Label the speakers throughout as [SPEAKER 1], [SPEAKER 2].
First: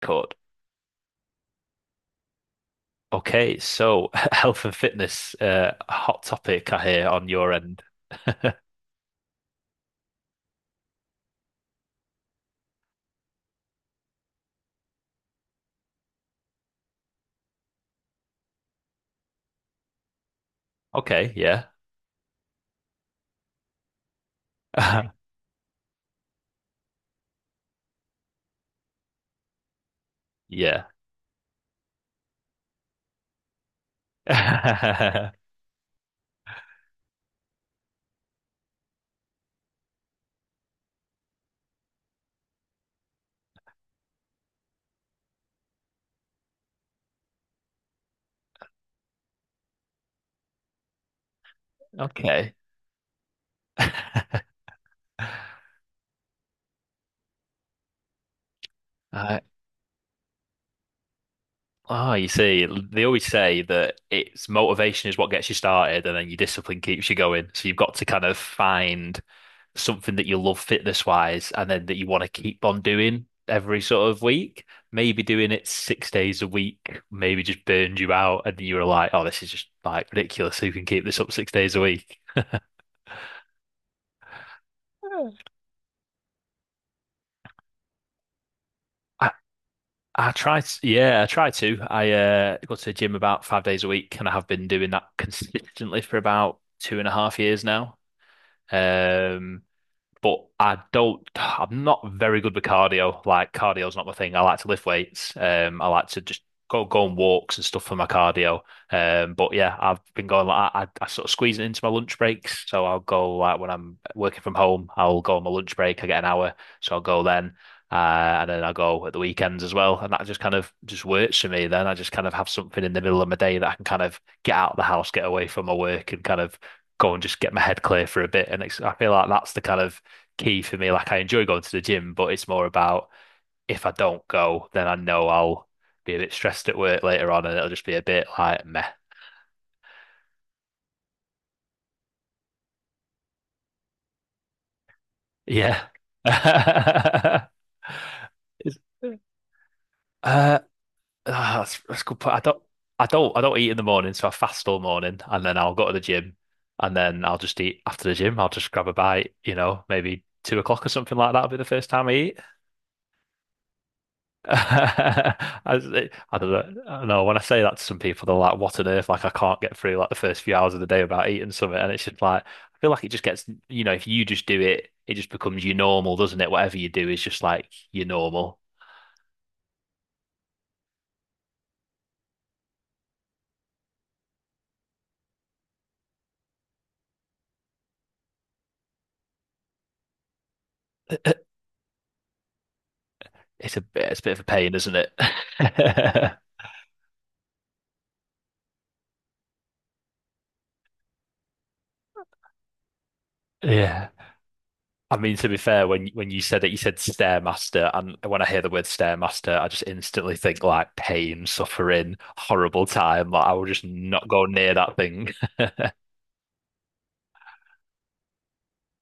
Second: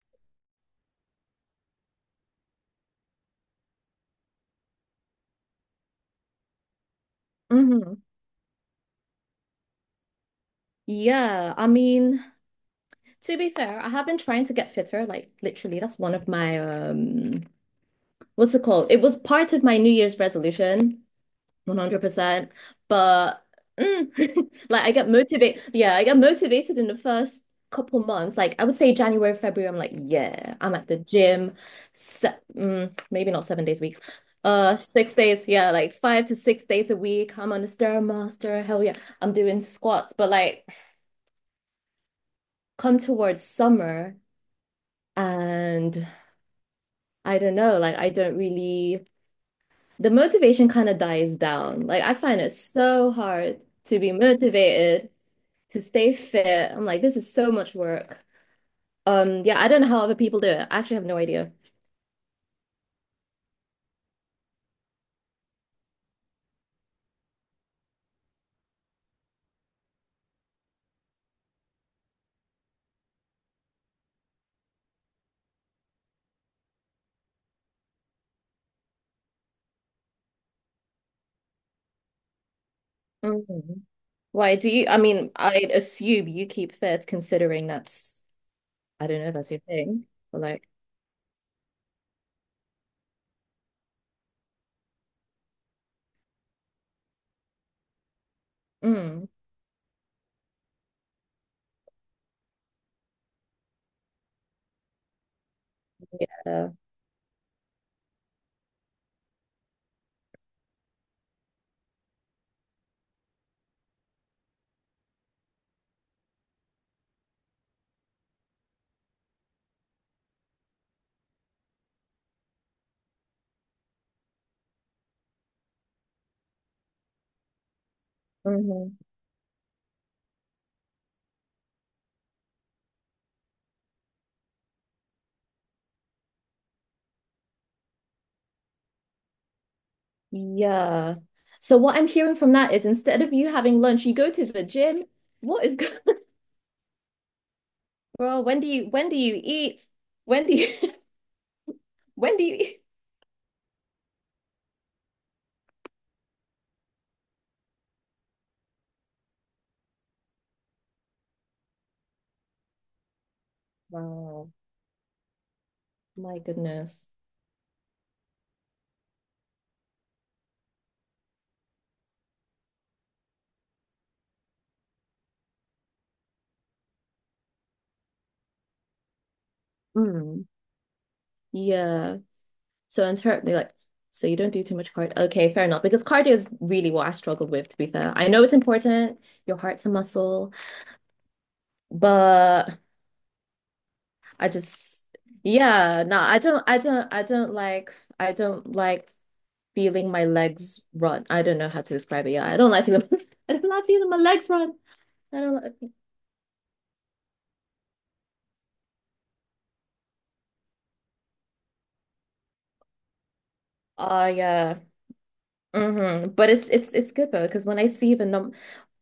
[SPEAKER 1] Court. Okay, so health and fitness, hot topic I hear on your end.
[SPEAKER 2] Hmm. Yeah, I mean, to be fair, I have been trying to get fitter. Like literally, that's one of my what's it called? It was part of my New Year's resolution,
[SPEAKER 1] Okay, yeah.
[SPEAKER 2] 100%. But like I get motivated. Yeah, I get motivated in the first couple months. Like I would say January, February, I'm like, yeah, I'm
[SPEAKER 1] Yeah.
[SPEAKER 2] at the gym. Se Maybe not 7 days a week. Six days, yeah, like 5 to 6 days a week. I'm on the Stairmaster. Hell yeah, I'm doing squats. But like come towards summer and I don't know, like I don't really the motivation kind of dies down. Like I find it
[SPEAKER 1] Okay.
[SPEAKER 2] so hard to be motivated, to stay fit. I'm like, this is so much work.
[SPEAKER 1] Uh,
[SPEAKER 2] Yeah, I don't know how other people do it. I actually have no idea.
[SPEAKER 1] oh, you see, they always say that it's motivation is what gets you started and then your discipline keeps you going. So you've got to kind of find something that you love fitness wise and then that you want to keep on doing every sort of week, maybe doing it 6 days a week, maybe just burned you out and you were like, oh, this is just like ridiculous. Who can keep this up 6 days a week?
[SPEAKER 2] Mhm. Why do you, I mean, I assume you keep fit considering that's, I don't know
[SPEAKER 1] I,
[SPEAKER 2] if that's your thing,
[SPEAKER 1] I
[SPEAKER 2] but
[SPEAKER 1] try
[SPEAKER 2] like,
[SPEAKER 1] to, yeah, I try to. I go to the gym about 5 days a week and I have been doing that consistently for about 2.5 years now.
[SPEAKER 2] mm,
[SPEAKER 1] Um, but I don't. I'm not very good with cardio. Like cardio's not my thing. I like to lift weights. I like to just go on walks and stuff for my cardio. But yeah, I've been going like I sort of squeeze it into my lunch breaks. So I'll go like when I'm working from home, I'll go on my lunch break. I get an hour, so I'll go then. And then I go at the weekends as well, and that just kind of just works for me. Then I just kind of have something in the middle of my day that I can kind of get out of the house, get away from my work, and kind of go and just get my head clear for a bit. And it's,
[SPEAKER 2] yeah.
[SPEAKER 1] I feel like that's the kind of key for me. Like I enjoy going to the gym, but it's more about if I don't go, then I know I'll be a bit stressed at work later on, and it'll just be a bit like meh.
[SPEAKER 2] Yeah. So what I'm hearing from that is instead of you having lunch, you go to the gym. What is
[SPEAKER 1] Yeah.
[SPEAKER 2] going Bro, when do
[SPEAKER 1] It's-
[SPEAKER 2] you when do you eat? When do
[SPEAKER 1] Uh,
[SPEAKER 2] you
[SPEAKER 1] ah, that's a good point.
[SPEAKER 2] when do you eat?
[SPEAKER 1] I don't eat in the morning, so I fast all morning, and then I'll go to the gym, and then I'll just eat after the gym. I'll just grab a bite, you know, maybe 2 o'clock or something like that will be the first time I eat.
[SPEAKER 2] Wow.
[SPEAKER 1] I, I don't know. I
[SPEAKER 2] My
[SPEAKER 1] don't know.
[SPEAKER 2] goodness.
[SPEAKER 1] No, when I say that to some people, they're like, "What on earth?" Like, I can't get through like the first few hours of the day without eating something, and it's just like I feel like it just gets, you know, if you just do it, it just becomes your normal, doesn't it? Whatever you do is just like your normal.
[SPEAKER 2] Mm. Yeah. So interpret like so you don't do too much cardio. Okay, fair enough. Because cardio is really what I struggled with, to be fair. I know it's important, your heart's a muscle, but
[SPEAKER 1] It's a bit of a
[SPEAKER 2] I
[SPEAKER 1] pain, isn't
[SPEAKER 2] just
[SPEAKER 1] it?
[SPEAKER 2] yeah, no, I don't I don't I don't like feeling my legs run. I don't know how to describe it. Yeah, I don't like feeling I don't like
[SPEAKER 1] Yeah.
[SPEAKER 2] feeling my legs run.
[SPEAKER 1] I mean,
[SPEAKER 2] I
[SPEAKER 1] to be
[SPEAKER 2] don't like.
[SPEAKER 1] fair, when you said it, you said stairmaster, and when I hear the word stairmaster, I just instantly think like pain, suffering, horrible time. Like I will just
[SPEAKER 2] Oh
[SPEAKER 1] not go near
[SPEAKER 2] yeah.
[SPEAKER 1] that thing.
[SPEAKER 2] Hmm. But it's good though because when I see the num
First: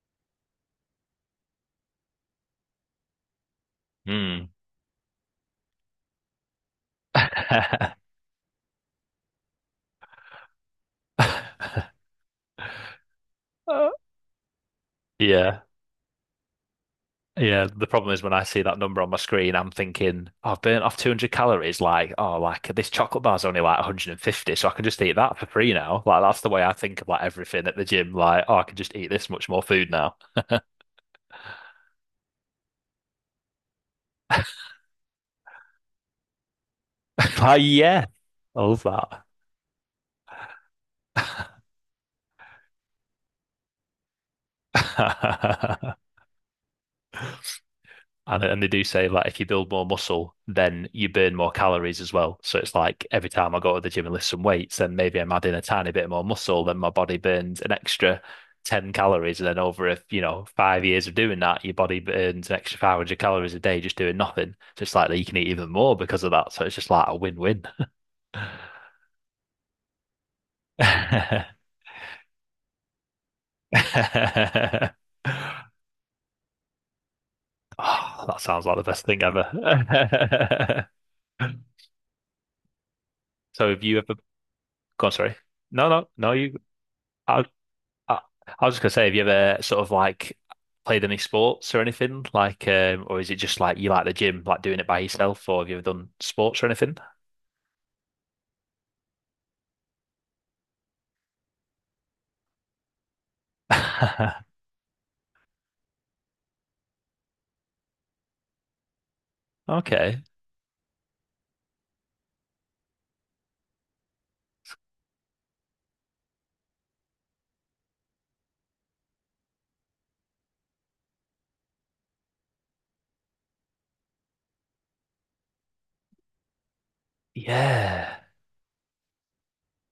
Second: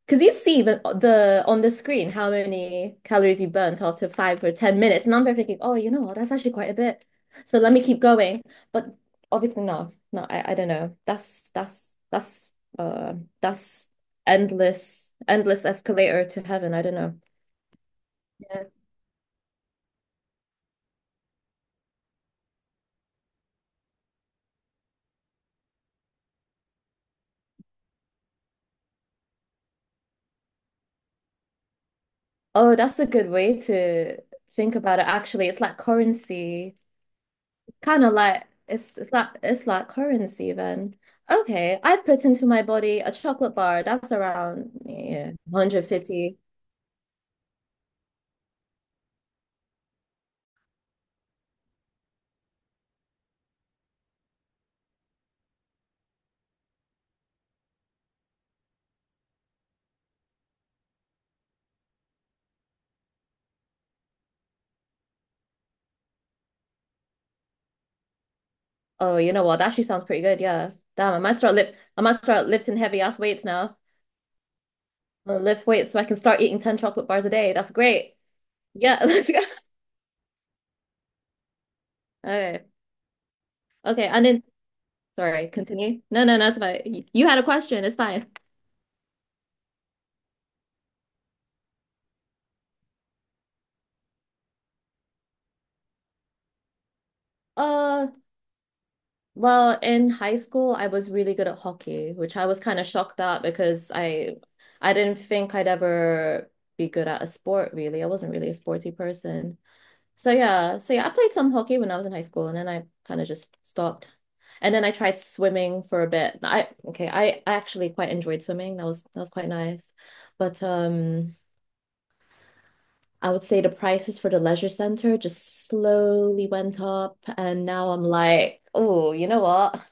[SPEAKER 2] because you see the on the screen how many calories you burnt after five
[SPEAKER 1] Hmm.
[SPEAKER 2] or ten minutes and I'm there thinking, oh, you know what, that's actually quite a bit, so let me keep going, but obviously no I, I don't know, uh that's
[SPEAKER 1] Uh,
[SPEAKER 2] endless
[SPEAKER 1] yeah.
[SPEAKER 2] escalator to heaven, I don't know.
[SPEAKER 1] Yeah. The problem is when I see
[SPEAKER 2] Yeah.
[SPEAKER 1] that number on my screen, I'm thinking, "Oh, I've burnt off 200 calories. Like, oh, like this chocolate bar's only like 150, so I can just eat that for free now. Like, that's the way I think of like everything at the gym. Like, oh, I can just eat this much more food now.
[SPEAKER 2] Oh, that's a good way to think about it. Actually, it's like currency,
[SPEAKER 1] Like,
[SPEAKER 2] kind
[SPEAKER 1] yeah,
[SPEAKER 2] of like
[SPEAKER 1] I love
[SPEAKER 2] it's it's
[SPEAKER 1] that.
[SPEAKER 2] like it's like currency then. Okay, I put into my body a chocolate bar. That's around yeah, 150.
[SPEAKER 1] And they do say like if you build more muscle, then you burn more calories as well. So it's like every time I go to the gym and lift some weights, then maybe I'm adding a tiny bit more muscle, then my body burns an extra 10 calories. And then over if you know 5 years of doing that, your body burns an extra 500 calories a day just doing nothing. So it's like that you can eat even more because of that. So it's just like a win-win.
[SPEAKER 2] Oh, you know what? That actually sounds pretty good. Yeah. Damn, I might start lifting heavy ass weights now. I'll lift weights so I can start eating 10 chocolate bars a day. That's great.
[SPEAKER 1] Oh, that sounds like the
[SPEAKER 2] Yeah,
[SPEAKER 1] best thing
[SPEAKER 2] let's go.
[SPEAKER 1] ever.
[SPEAKER 2] Okay.
[SPEAKER 1] So have you
[SPEAKER 2] Okay,
[SPEAKER 1] ever
[SPEAKER 2] and then
[SPEAKER 1] go on, sorry.
[SPEAKER 2] sorry,
[SPEAKER 1] No,
[SPEAKER 2] continue.
[SPEAKER 1] no,
[SPEAKER 2] No,
[SPEAKER 1] no.
[SPEAKER 2] no, no,
[SPEAKER 1] You,
[SPEAKER 2] it's fine. You had a
[SPEAKER 1] I,
[SPEAKER 2] question. It's
[SPEAKER 1] I,
[SPEAKER 2] fine.
[SPEAKER 1] I was just gonna say, have you ever sort of like played any sports or anything? Like, or is it just like you like the gym, like doing it by yourself, or have you ever done sports or anything?
[SPEAKER 2] Uh, Well, in high school, I was really good at hockey, which I was kind of shocked at because I I didn't think I'd ever be good at a sport, really. I wasn't really a sporty person.
[SPEAKER 1] Okay.
[SPEAKER 2] So yeah, I played some hockey when I was in high school and then I kind of just stopped. And then I tried swimming for a bit. I actually quite enjoyed swimming. That was quite nice. But I would say the prices for the leisure center just slowly went up. And now I'm
[SPEAKER 1] Yeah.
[SPEAKER 2] like, oh, you know what?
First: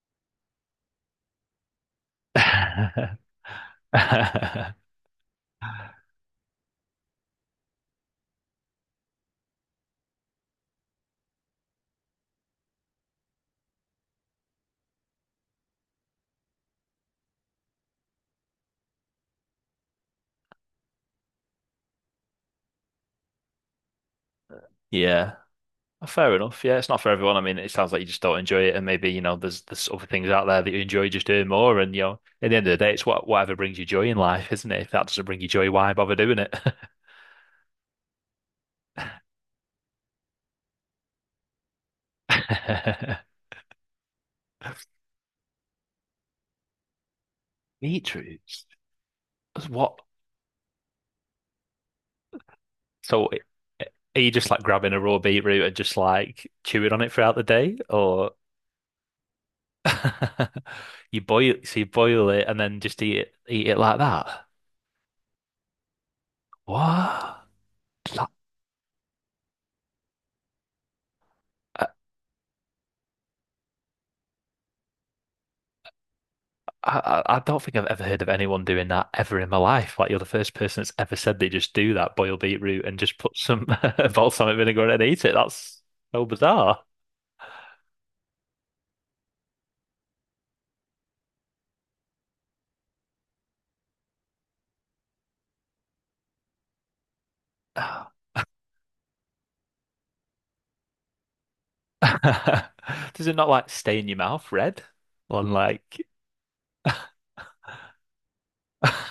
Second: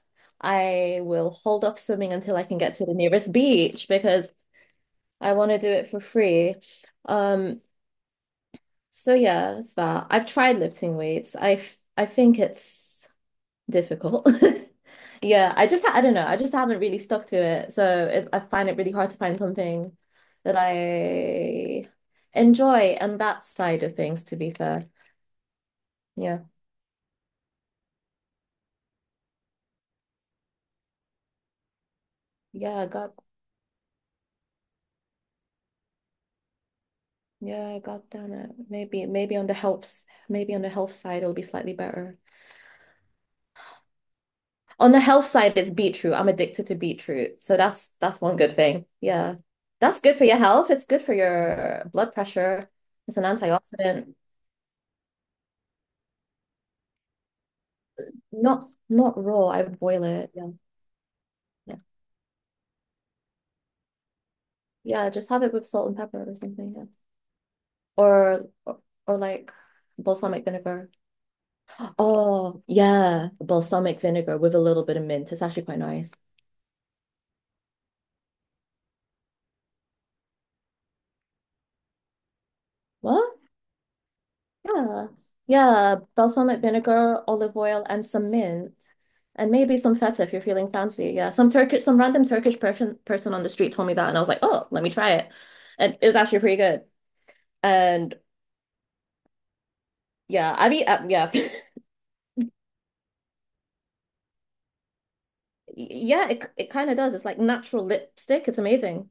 [SPEAKER 2] I will hold off swimming until I can get to the nearest beach because I want to do it for free. Um, so yeah, it's that. I've tried lifting weights. I think it's difficult. Yeah, I just I don't know. I just haven't really stuck to it. So it, I find it really hard to find something that I enjoy and that side of things, to be fair.
[SPEAKER 1] Yeah. Fair
[SPEAKER 2] Yeah.
[SPEAKER 1] enough. Yeah, it's not for everyone. I mean, it sounds like you just don't enjoy it, and maybe you know there's other things out there that you enjoy just doing more. And you know, at the end of
[SPEAKER 2] Yeah,
[SPEAKER 1] the
[SPEAKER 2] I
[SPEAKER 1] day, it's
[SPEAKER 2] got
[SPEAKER 1] what whatever brings you joy in life, isn't it? If that doesn't bring you joy, why bother doing it?
[SPEAKER 2] yeah, I got down it. Maybe on the health side it'll be slightly better. On the health side, it's beetroot. I'm addicted to beetroot. So that's one good
[SPEAKER 1] Beetroots?
[SPEAKER 2] thing. Yeah.
[SPEAKER 1] What?
[SPEAKER 2] That's good for your health. It's good for your blood pressure. It's an
[SPEAKER 1] So,
[SPEAKER 2] antioxidant.
[SPEAKER 1] are you just like grabbing a raw beetroot and just like chewing on it throughout the day, or
[SPEAKER 2] Not not raw. I would boil it. Yeah.
[SPEAKER 1] you boil?
[SPEAKER 2] Yeah.
[SPEAKER 1] So you boil it and then just eat it like that?
[SPEAKER 2] Yeah, just have it with salt and pepper or something. Yeah.
[SPEAKER 1] What? That-
[SPEAKER 2] Or or, or like balsamic vinegar.
[SPEAKER 1] I,
[SPEAKER 2] Oh, yeah, balsamic vinegar with a little bit of mint. It's actually quite nice.
[SPEAKER 1] I don't think I've ever heard of anyone doing that ever in my life. Like you're the first person that's ever said they just do that, boil beetroot and just
[SPEAKER 2] What?
[SPEAKER 1] put some balsamic vinegar on it and
[SPEAKER 2] Yeah,
[SPEAKER 1] eat it. That's
[SPEAKER 2] yeah,
[SPEAKER 1] so
[SPEAKER 2] balsamic
[SPEAKER 1] bizarre.
[SPEAKER 2] vinegar, olive oil, and some mint, and maybe some feta if you're feeling fancy. Yeah, some Turkish, some random Turkish person on the street told me that, and I was like, oh, let me try it, and it was actually pretty good. And yeah, I mean, yeah,
[SPEAKER 1] Does it not like stain your mouth red? On like
[SPEAKER 2] yeah, it kind of does. It's like natural lipstick. It's amazing.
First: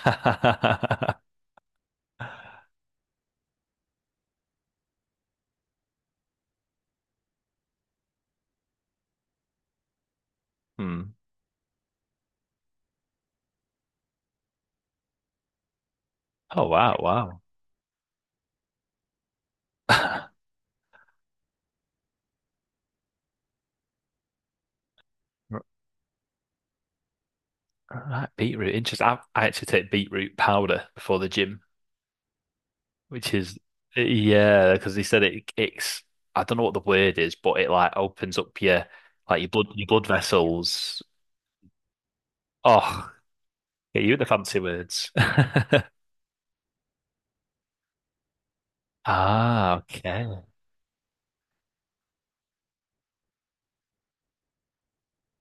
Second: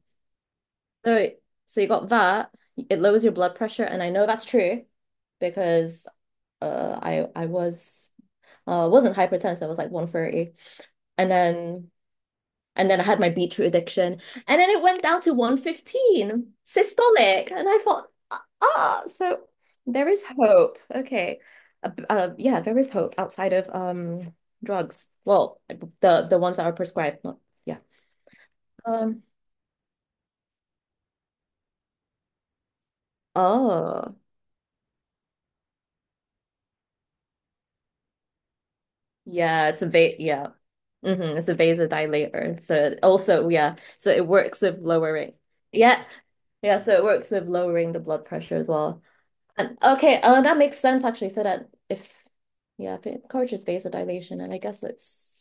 [SPEAKER 2] So so you got that. It lowers your blood pressure, and I know that's true because I was wasn't hypertensive. I was like 130,
[SPEAKER 1] hmm.
[SPEAKER 2] and then. And then I had my beetroot addiction. And then it went down to 115
[SPEAKER 1] Oh wow, wow.
[SPEAKER 2] systolic. And I thought, ah, ah, so there is hope. Okay. Yeah, there is hope outside of drugs. Well, the ones that are prescribed, not yeah.
[SPEAKER 1] Right, beetroot. Interesting. I,
[SPEAKER 2] Um,
[SPEAKER 1] I actually take beetroot powder before the gym, which is
[SPEAKER 2] oh,
[SPEAKER 1] yeah, because they said it's I don't know what the word is, but it like opens up your like
[SPEAKER 2] yeah, it's
[SPEAKER 1] your
[SPEAKER 2] a
[SPEAKER 1] blood
[SPEAKER 2] va yeah.
[SPEAKER 1] vessels.
[SPEAKER 2] Hmm. It's a vasodilator. So it
[SPEAKER 1] Oh,
[SPEAKER 2] also, yeah.
[SPEAKER 1] yeah,
[SPEAKER 2] So
[SPEAKER 1] you and the
[SPEAKER 2] it
[SPEAKER 1] fancy
[SPEAKER 2] works with
[SPEAKER 1] words.
[SPEAKER 2] lowering. Yeah. Yeah, so it works with lowering the blood pressure as well.
[SPEAKER 1] Ah,
[SPEAKER 2] Okay,
[SPEAKER 1] okay.
[SPEAKER 2] that makes sense actually. So that if, yeah, if it encourages vasodilation, and I guess it's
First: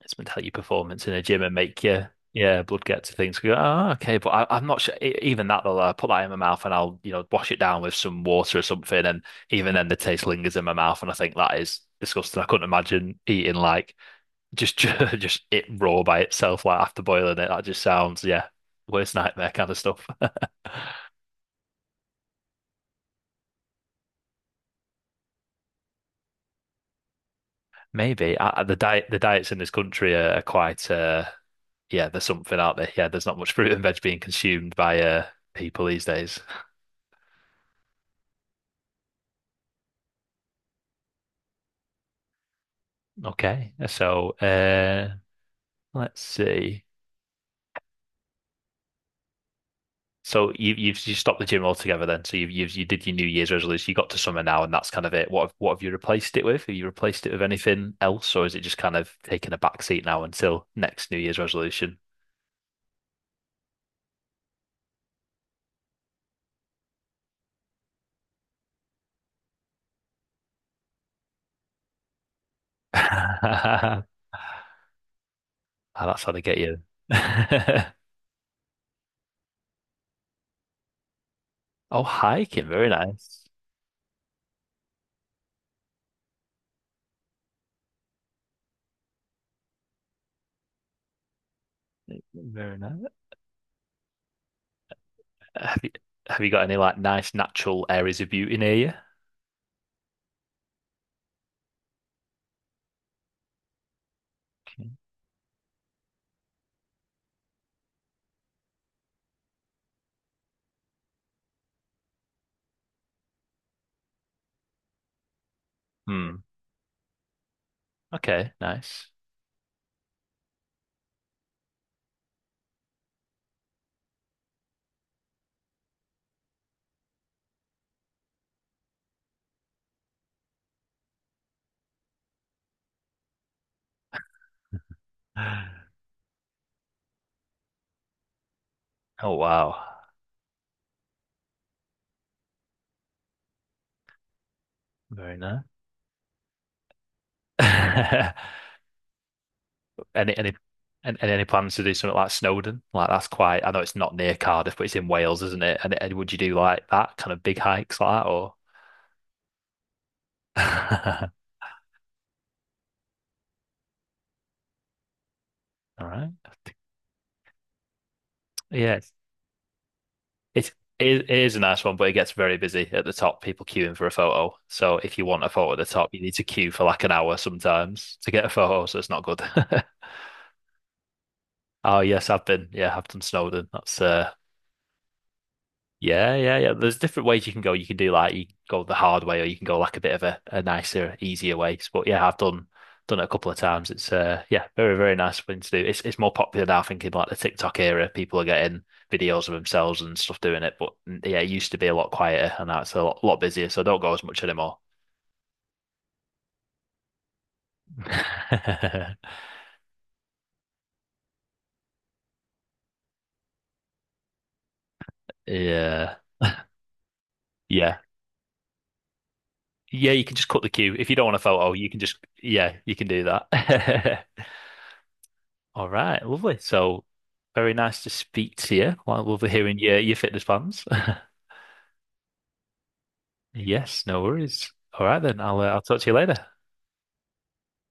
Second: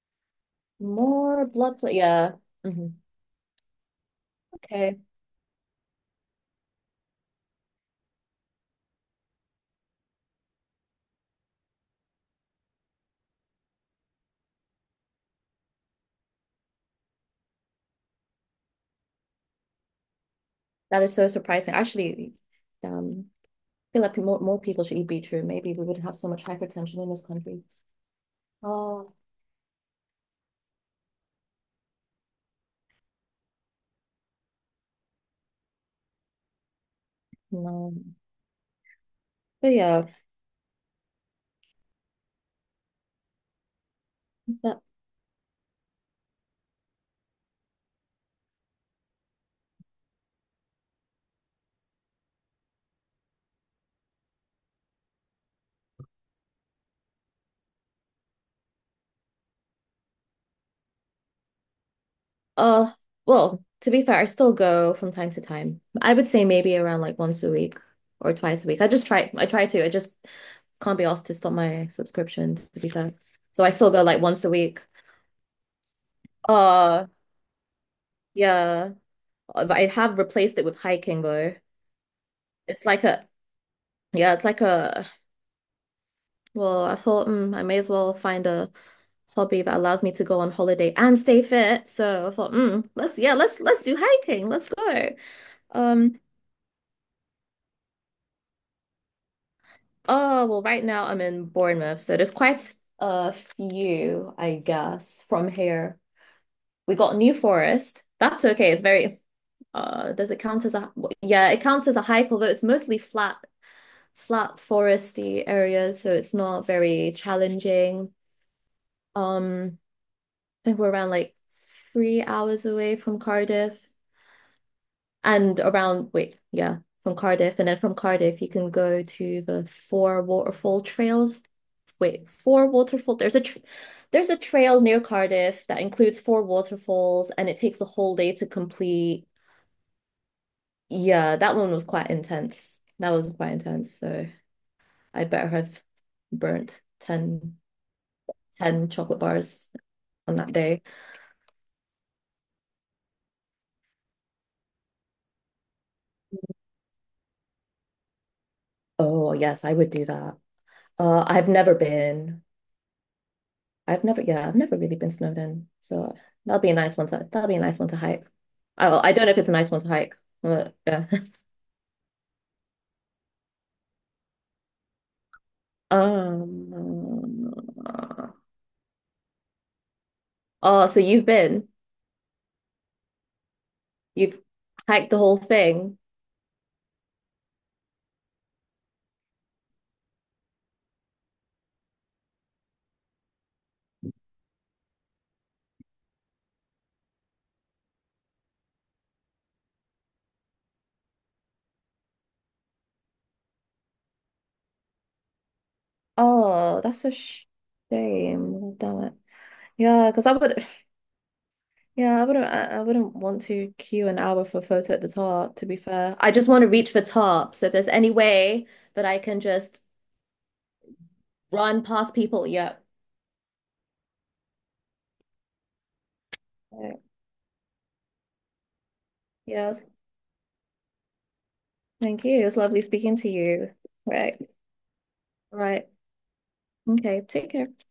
[SPEAKER 1] It's meant to help your performance in a gym
[SPEAKER 2] more
[SPEAKER 1] and
[SPEAKER 2] blood
[SPEAKER 1] make
[SPEAKER 2] flow.
[SPEAKER 1] your
[SPEAKER 2] Yeah.
[SPEAKER 1] yeah blood
[SPEAKER 2] Hmm.
[SPEAKER 1] get to things. You go, oh, okay, but I'm not sure.
[SPEAKER 2] Okay,
[SPEAKER 1] E- Even that though, I put that in my mouth and I'll you know wash it down with some water or something, and even then the taste lingers in my mouth, and I think that is disgusting. I couldn't imagine eating like just just it raw by itself, like after boiling it. That just sounds yeah. Worst nightmare kind of stuff.
[SPEAKER 2] that is so surprising. Actually, um, I feel like more people should eat beetroot. Maybe we wouldn't have so much hypertension in this country.
[SPEAKER 1] Maybe I-
[SPEAKER 2] Oh
[SPEAKER 1] the diets in this country are quite yeah there's something out there yeah there's not much fruit and veg being consumed by people these days.
[SPEAKER 2] no, but yeah,
[SPEAKER 1] Okay. So,
[SPEAKER 2] that,
[SPEAKER 1] let's see. So you stopped the gym altogether then. So you did your New Year's resolution. You got to summer now, and that's kind of it. What have you replaced it with? Have you replaced it with anything else, or is it just kind of taking a back seat now until next New Year's resolution?
[SPEAKER 2] uh, well, to be fair, I still go from time to time. I would say maybe around like once a week or twice a week. I just try. I try to. I just can't be asked to stop my subscription, to be fair. So I still go like once a week.
[SPEAKER 1] Ah, that's how they get you.
[SPEAKER 2] Uh, yeah. But I have replaced it with hiking though.
[SPEAKER 1] Oh, hiking,
[SPEAKER 2] It's
[SPEAKER 1] very
[SPEAKER 2] like a,
[SPEAKER 1] nice.
[SPEAKER 2] yeah, it's like a, well, I thought I may as well find a hobby that allows me to go on holiday and stay fit. So I thought,
[SPEAKER 1] Very nice.
[SPEAKER 2] let's, yeah, let's do hiking. Let's go.
[SPEAKER 1] Have you
[SPEAKER 2] Um,
[SPEAKER 1] have you got any like nice natural areas of beauty near you?
[SPEAKER 2] oh, well, right now I'm in Bournemouth. So there's quite a few, I
[SPEAKER 1] Okay.
[SPEAKER 2] guess, from here. We got New Forest. That's okay. It's very, does it count as a? Yeah, it counts as a hike, although it's mostly flat, flat foresty areas, so it's
[SPEAKER 1] Hmm.
[SPEAKER 2] not very challenging.
[SPEAKER 1] Okay, nice.
[SPEAKER 2] Um, I think we're around like 3 hours away from Cardiff and around, wait, yeah, from Cardiff. And then from Cardiff, you can go to the four waterfall trails. Wait, four waterfall. There's a tr there's a trail near Cardiff that includes 4 waterfalls, and it takes a whole day to complete.
[SPEAKER 1] Oh wow.
[SPEAKER 2] Yeah, that one was quite intense. That was quite intense. So I
[SPEAKER 1] Very
[SPEAKER 2] better
[SPEAKER 1] nice.
[SPEAKER 2] have burnt 10 10 chocolate bars on that
[SPEAKER 1] Any
[SPEAKER 2] day.
[SPEAKER 1] and any plans to do something like Snowdon? Like that's quite. I know it's not near Cardiff, but it's in Wales, isn't it? And would you do like that kind of big hikes like that, or?
[SPEAKER 2] Oh, yes, I would do that. I've never been. I've never really been snowed in.
[SPEAKER 1] All
[SPEAKER 2] So
[SPEAKER 1] right.
[SPEAKER 2] that'll be a nice one to hike. I,
[SPEAKER 1] Yeah,
[SPEAKER 2] well, I don't know if it's a nice one to hike,
[SPEAKER 1] it's
[SPEAKER 2] but yeah.
[SPEAKER 1] it is a nice one, but it gets very busy at the top. People queuing for a photo. So if you want a photo at the top, you need to queue for like an hour
[SPEAKER 2] Um,
[SPEAKER 1] sometimes to get a photo. So it's not good.
[SPEAKER 2] oh, so you've been,
[SPEAKER 1] Oh yes, I've been. Yeah, I've done Snowdon. That's
[SPEAKER 2] you've hiked the whole thing.
[SPEAKER 1] yeah, yeah, yeah. There's different ways you can go. You can do like you go the hard way, or you can go like a bit of a nicer, easier way. But yeah, I've done it a couple of times. It's yeah, very, very nice thing to do. It's more popular now, I think, in like the TikTok era. People are getting videos of themselves and stuff doing it. But mm, yeah, it used to be a lot quieter and now it's a lot, lot busier, so I don't go as much anymore.
[SPEAKER 2] Oh, that's a shame. Damn it. Yeah, because I would. Yeah, I wouldn't want to queue an hour for a photo at the top, to be
[SPEAKER 1] Yeah.
[SPEAKER 2] fair. I just want to reach the top. So if there's
[SPEAKER 1] Yeah.
[SPEAKER 2] any way that I can just
[SPEAKER 1] Yeah, you can just cut the queue. If you don't want a photo,
[SPEAKER 2] run
[SPEAKER 1] you can
[SPEAKER 2] past
[SPEAKER 1] just
[SPEAKER 2] people,
[SPEAKER 1] yeah,
[SPEAKER 2] yeah.
[SPEAKER 1] you can do that. All right, lovely.
[SPEAKER 2] Right.
[SPEAKER 1] So very nice to speak to you. Well, lovely
[SPEAKER 2] Yeah, it
[SPEAKER 1] hearing
[SPEAKER 2] was-
[SPEAKER 1] your fitness plans.
[SPEAKER 2] thank you. It was lovely speaking to you.
[SPEAKER 1] Yes, no
[SPEAKER 2] Right.
[SPEAKER 1] worries. All right then, I'll
[SPEAKER 2] Right.
[SPEAKER 1] talk to you later.
[SPEAKER 2] Okay, take care.